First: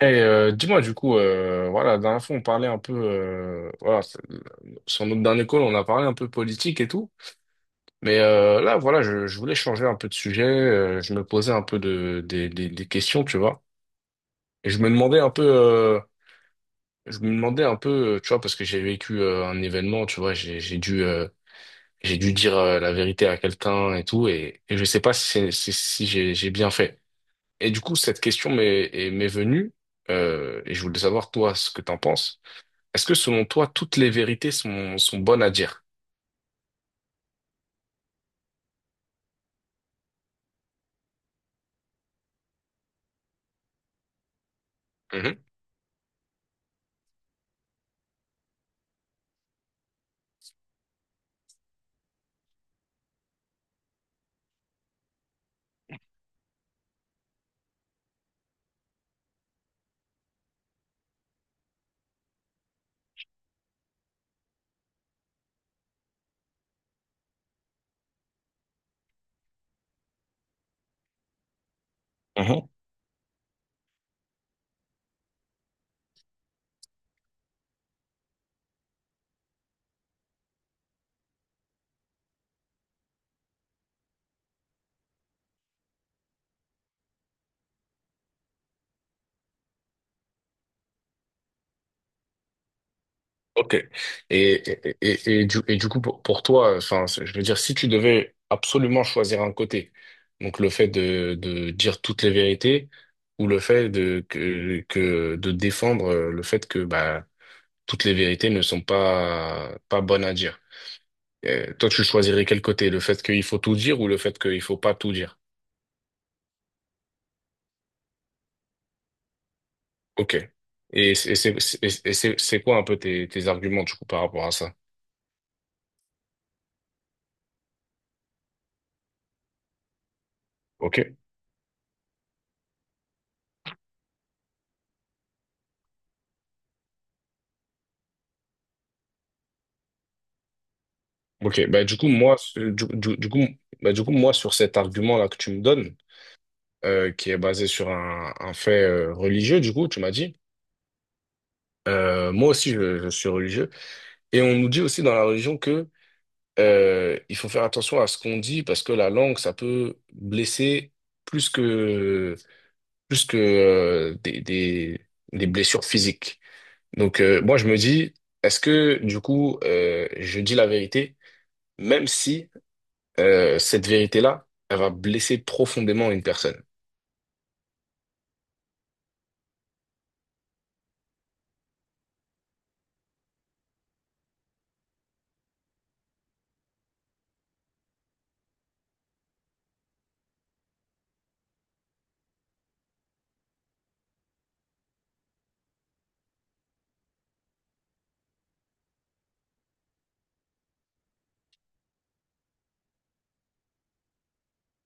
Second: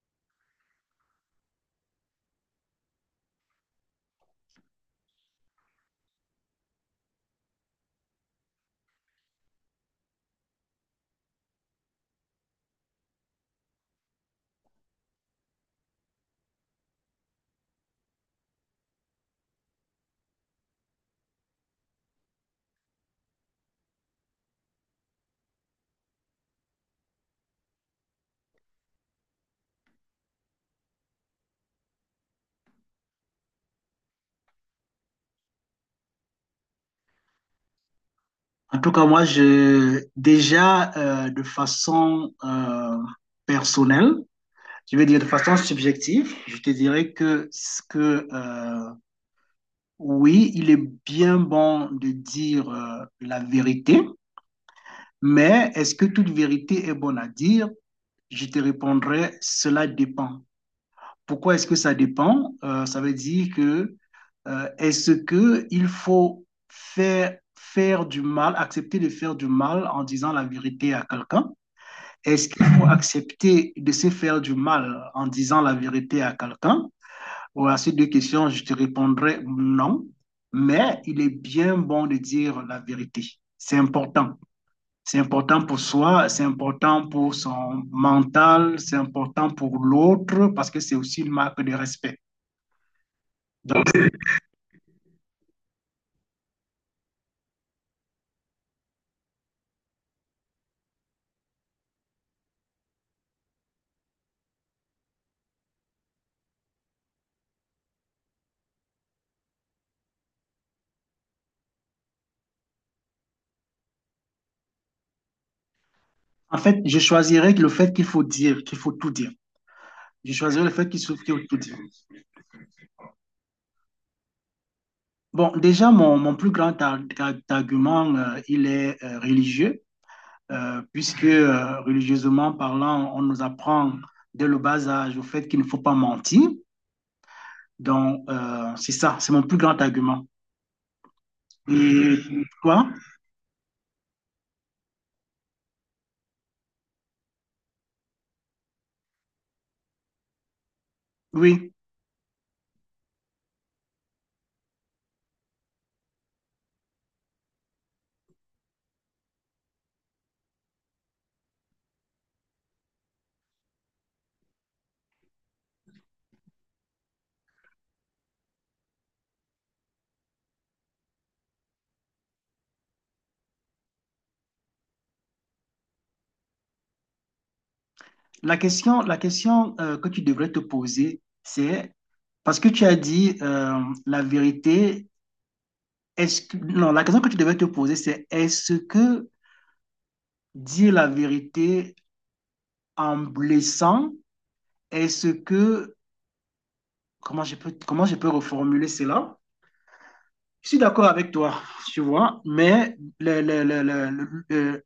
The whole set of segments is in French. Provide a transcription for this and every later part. Et dis-moi du coup, voilà, la dernière fois on parlait un peu, voilà, sur notre dernier call on a parlé un peu politique et tout, mais là voilà, je voulais changer un peu de sujet, je me posais un peu des questions, tu vois, et je me demandais un peu, tu vois, parce que j'ai vécu un événement, tu vois, j'ai dû dire la vérité à quelqu'un et tout, et je sais pas si, si j'ai bien fait. Et du coup cette question m'est venue, et je voulais savoir toi ce que t'en penses. Est-ce que selon toi, toutes les vérités sont bonnes à dire? En tout cas, moi, déjà, de façon personnelle, je vais dire de Mhm. façon subjective, je te dirais que oui, il est bien bon de dire la vérité, mais est-ce que toute vérité est bonne à dire? Je te répondrai, cela dépend. Pourquoi est-ce que ça dépend? Ça veut dire que est-ce que il faut faire du mal, accepter de faire du mal en disant la vérité à quelqu'un? Est-ce qu'il Mhm. faut accepter de se faire du mal en disant la vérité à quelqu'un? Ou à ces deux questions, je te répondrai non, mais il est bien bon de dire la vérité. C'est important. C'est important pour soi, c'est important pour son mental, c'est important pour l'autre parce que c'est aussi une marque de respect. Ok. Donc, Et du coup, pour toi, enfin, je veux dire, si tu devais absolument choisir un côté, donc le fait de dire toutes les vérités ou le fait de défendre le fait que bah, toutes les vérités ne sont pas bonnes à dire. Toi, tu choisirais quel côté? Le fait qu'il faut tout dire ou le fait qu'il faut pas tout dire? en fait, je choisirais le fait qu'il faut tout dire. Je Ok. choisirais le fait qu'il faut tout dire. C'est quoi un peu tes arguments du coup par rapport à ça? Bon, déjà, mon plus grand argument, il est religieux. Ok, Puisque religieusement parlant, on nous apprend dès le bas âge au fait qu'il ne faut pas mentir. Donc, c'est ça, c'est mon plus grand argument. ok. Bah, du coup, Et moi, toi, du coup, moi, sur cet argument-là que tu me donnes, qui est basé sur un fait religieux, du coup, tu m'as dit, oui, moi aussi, je suis religieux. Et on nous dit aussi dans la religion que il faut faire attention à ce qu'on dit parce que la langue, ça peut blesser plus que, plus que des blessures physiques. Donc, moi, je me dis, est-ce que, du coup, je dis la vérité, même si cette vérité-là, elle va blesser profondément une personne. La question que tu devrais te poser, c'est parce que tu as dit la vérité, est-ce que, non, la question que tu devrais te poser, c'est est-ce que dire la vérité en blessant, est-ce que, comment je peux reformuler cela? Je suis d'accord avec toi, tu vois, mais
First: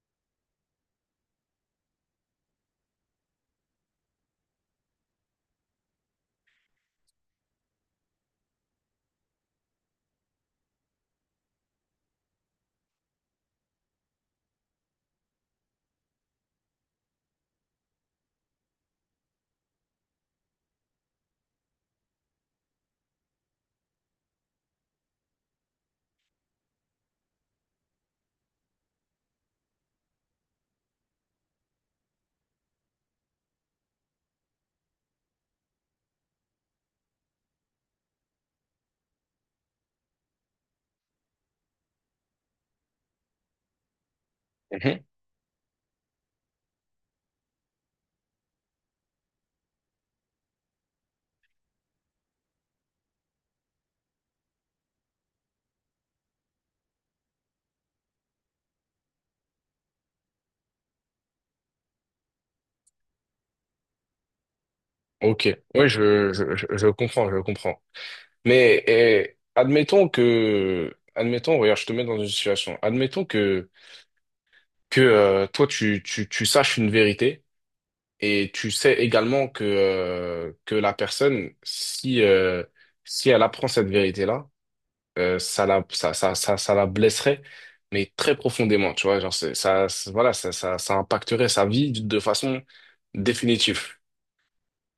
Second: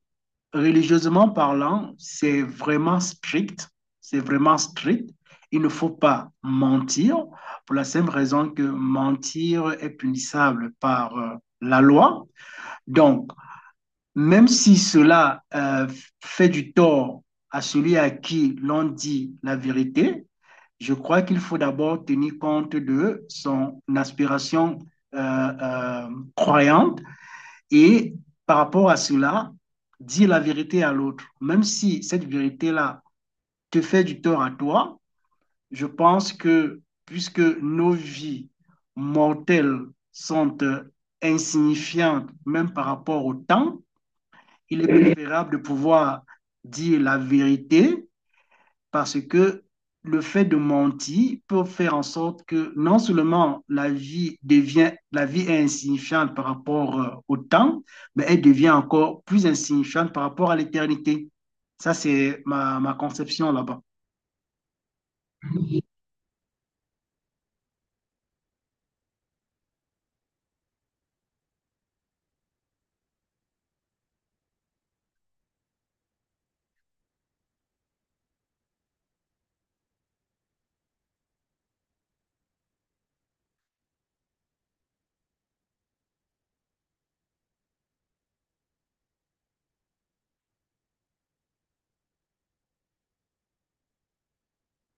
religieusement parlant, c'est vraiment strict. C'est vraiment strict. Il ne faut pas mentir pour la simple raison que mentir est punissable par la loi. Donc, même si cela fait du tort à celui à qui l'on dit la vérité, je crois qu'il faut d'abord tenir compte de son aspiration euh, euh, croyante et par rapport à cela, dire la vérité à l'autre, même si cette vérité-là te fait du tort à toi, je pense que puisque nos vies mortelles sont insignifiantes, même par rapport au temps, il est Mhm. préférable de pouvoir dire la vérité parce que le fait de mentir peut faire en sorte que non seulement la vie est insignifiante par rapport au temps, mais elle devient encore plus insignifiante par rapport à l'éternité. Ça, c'est ma conception là-bas. Ok, oui, je comprends, je comprends. Mais admettons, regarde, je te mets dans une situation. Admettons que toi tu saches une vérité et tu sais également que la personne, si elle apprend cette vérité-là, ça la, ça la blesserait, mais très profondément, tu vois, genre, voilà, ça impacterait sa vie de façon définitive,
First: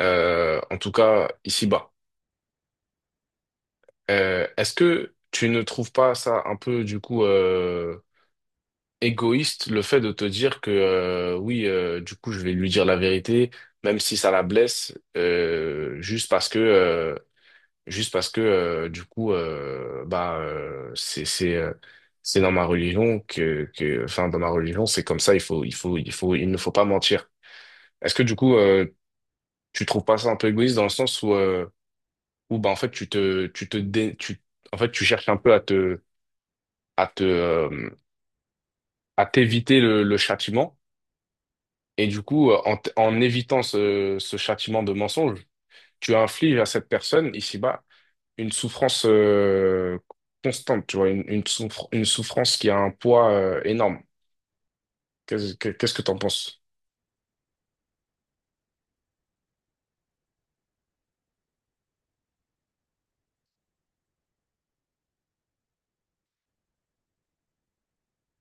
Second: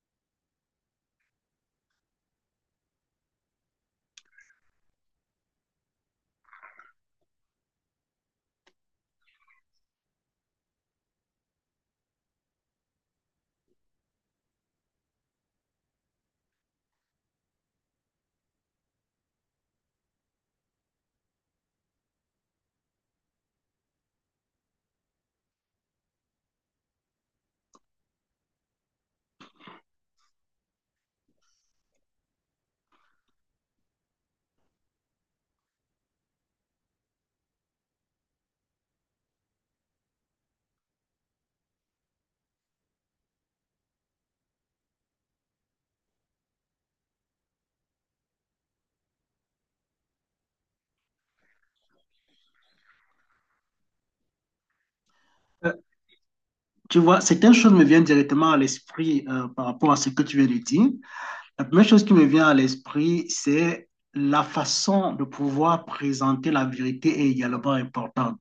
en tout cas, ici-bas. Est-ce que tu ne trouves pas ça un peu, du coup, égoïste, le fait de te dire que, oui, du coup, je vais lui dire la vérité, même si ça la blesse, juste parce que du coup bah c'est dans ma religion que enfin dans ma religion c'est comme ça il ne faut pas mentir. Est-ce que du coup tu trouves pas ça un peu égoïste dans le sens où bah en fait tu te dé- tu en fait tu cherches un peu à te euh, à t'éviter le châtiment et du coup en évitant ce châtiment de mensonge tu infliges à cette personne ici-bas une souffrance constante, tu vois, une souffrance qui a un poids énorme. Euh, Qu'est-ce que t'en penses? Tu vois, certaines choses me viennent directement à l'esprit par rapport à ce que tu viens de dire. La première chose qui me vient à l'esprit, c'est la façon de pouvoir présenter la vérité est également importante.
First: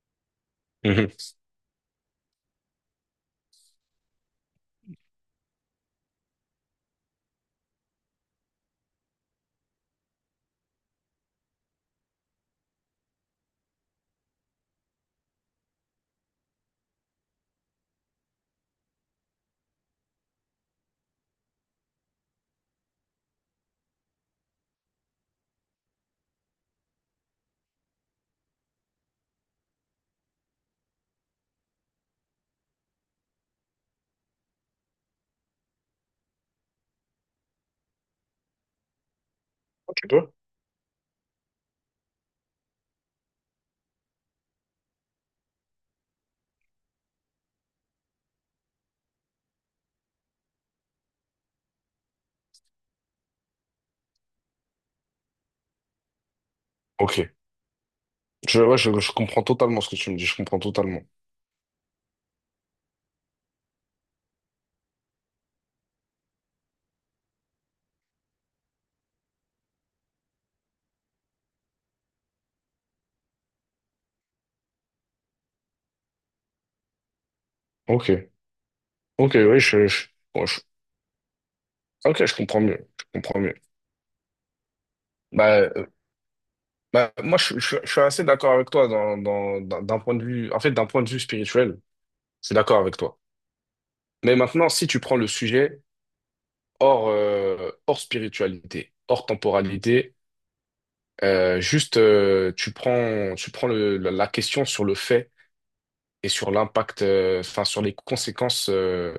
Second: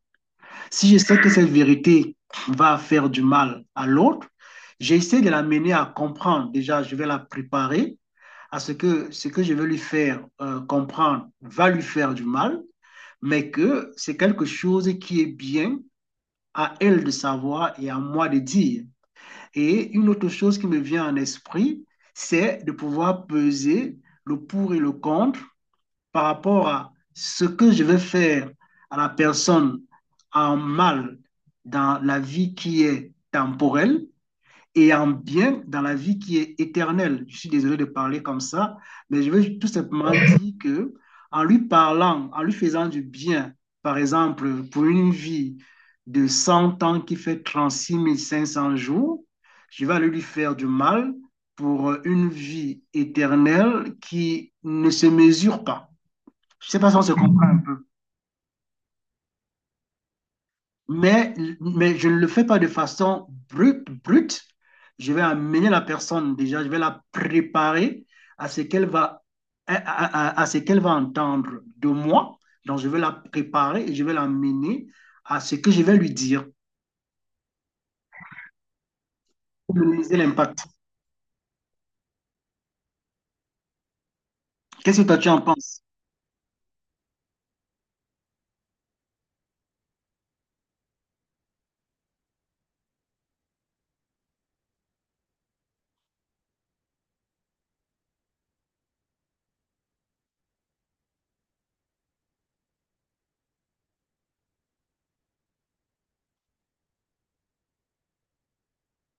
Si je Mhm. sais que cette vérité va faire du mal à l'autre, j'essaie de l'amener à comprendre. Déjà, je vais la préparer à ce que je vais lui faire comprendre va lui faire du mal, mais que c'est quelque chose qui est bien à elle de savoir et à moi de dire. Et une autre chose qui me vient en esprit, c'est de pouvoir peser le pour et le contre par rapport à ce que je vais faire à la personne en mal dans la vie qui est temporelle et en bien dans la vie qui est éternelle. Je suis désolé de parler comme ça, mais je veux tout Ok, simplement toi? dire que en lui parlant, en lui faisant du bien, par exemple, pour une vie de 100 ans qui fait 36 500 jours, je vais aller lui faire du mal pour une vie éternelle qui ne se mesure pas. Je sais pas si on se Ok. comprend un peu. Ouais, je comprends totalement ce que tu me dis, je comprends totalement. Mais, mais je ne le fais pas de façon brute. Je vais amener la personne déjà, je vais la préparer à ce qu'elle va, à ce qu'elle va entendre de moi. Donc, je vais la préparer et je vais l'amener à ce que je vais lui dire Ok. Ok, oui, pour minimiser bon, l'impact. ok, je comprends mieux. Je comprends mieux. Qu'est-ce que toi tu en Bah, penses? Moi, je suis assez d'accord avec toi d'un point de vue, en fait, d'un point de vue spirituel, je suis d'accord avec toi. Mais maintenant, si tu prends le sujet hors spiritualité, hors temporalité. Juste, tu prends la question sur le fait et sur l'impact, enfin, sur les conséquences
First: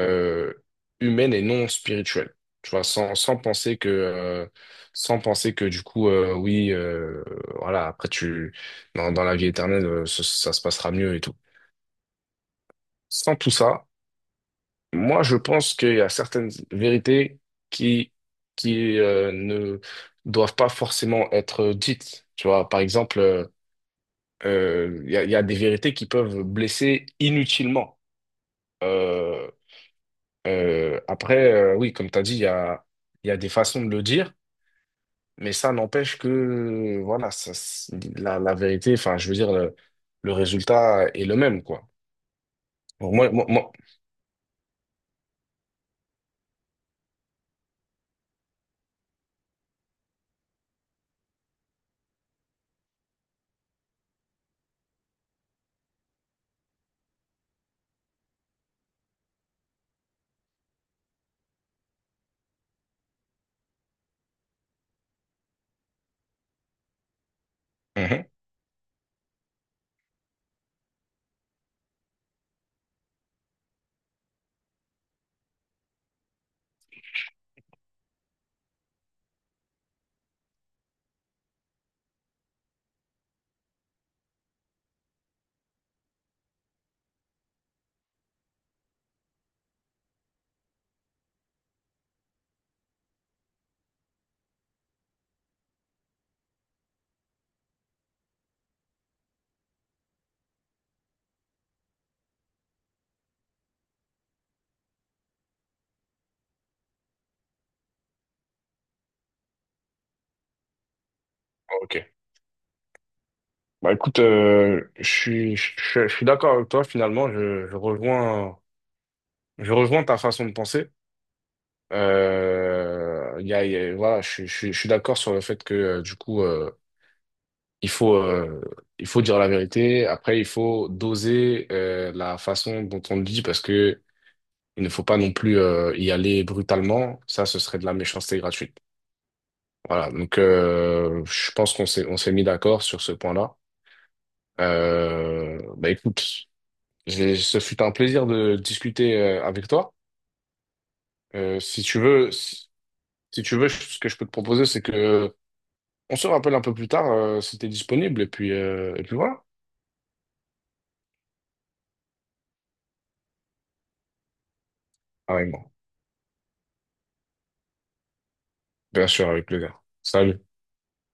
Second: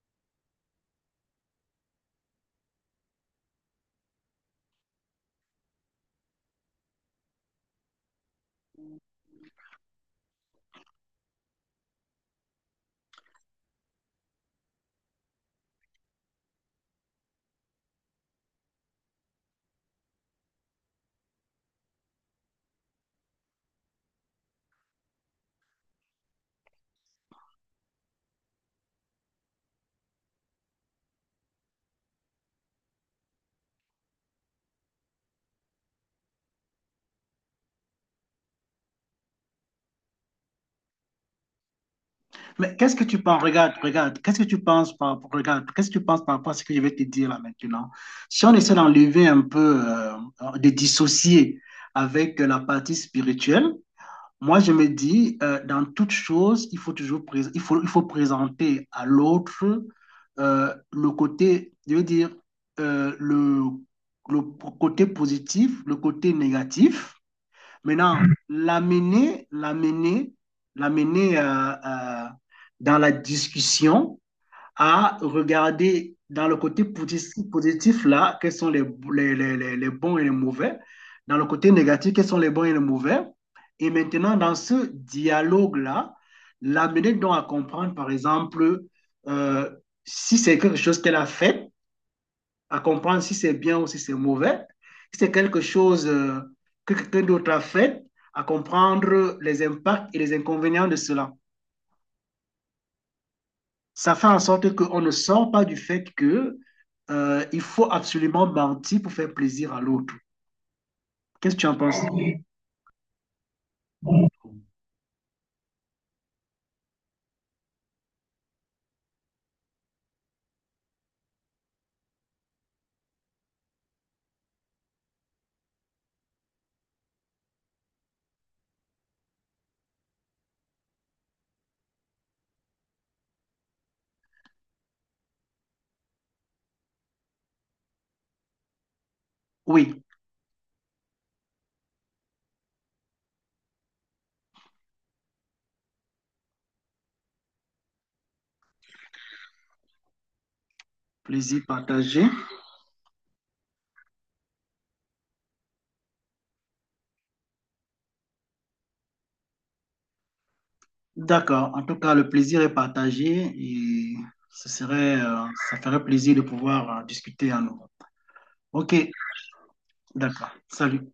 euh, humaines et non spirituelles. Tu vois, sans penser que du coup, oui, voilà, après, dans la vie éternelle, ça se passera mieux et tout. Sans tout ça, moi, je pense qu'il y a certaines vérités qui, qui ne doivent pas forcément être dites. Tu vois, par exemple, il y a des vérités qui peuvent blesser inutilement. Euh, Après, oui, comme tu as dit, il y a des façons de le dire, mais ça n'empêche que, voilà, la vérité, enfin, je veux dire, le résultat est le même, quoi. Mais qu'est-ce que Donc, tu moi, penses? moi, moi- Regarde. Qu'est-ce que tu penses regarde, qu'est-ce que tu penses par rapport à ce que je vais te dire là maintenant? Si on essaie d'enlever un peu, de dissocier avec la partie spirituelle, moi je me dis, dans toute chose, il faut toujours il faut présenter à l'autre le côté, je veux dire, euh, le, le côté positif, le côté négatif. Maintenant, Mhm. l'amener, l'amener, l'amener dans la discussion à regarder dans le côté positif, positif là, les bons et les mauvais. Dans le côté négatif, quels sont les bons et les mauvais. Et maintenant, dans ce dialogue-là, l'amener donc à comprendre, par exemple, euh, si c'est quelque chose qu'elle a fait, à comprendre si c'est bien ou si c'est mauvais, si c'est quelque chose que quelqu'un d'autre a fait, à comprendre les impacts et les inconvénients de cela. Ça fait en sorte qu'on ne sort pas du fait que il faut absolument mentir pour faire plaisir à l'autre. Qu'est-ce que tu en Ok. penses? Bah, écoute, je suis d'accord avec toi, finalement, je rejoins ta façon de penser. Voilà, je suis d'accord sur le fait que, du coup, Il faut, euh, il faut dire la vérité. Après, il faut doser la façon dont on le dit parce que il ne faut pas non plus y aller brutalement. Ça, ce serait de la méchanceté gratuite. Oui, Voilà. Donc, je pense on s'est mis d'accord sur ce point-là. Bah écoute, ce fut un plaisir de discuter avec toi. Euh, plaisir si tu partagé. veux, si, Si tu veux, ce que je peux te proposer, c'est que on se rappelle un peu plus tard si t'es disponible. Et puis voilà. D'accord. En tout cas, le plaisir est partagé et ce serait, Carrément. ça ferait plaisir de pouvoir discuter à nouveau. Ok, Bien sûr, avec plaisir. Salut. d'accord. Salut.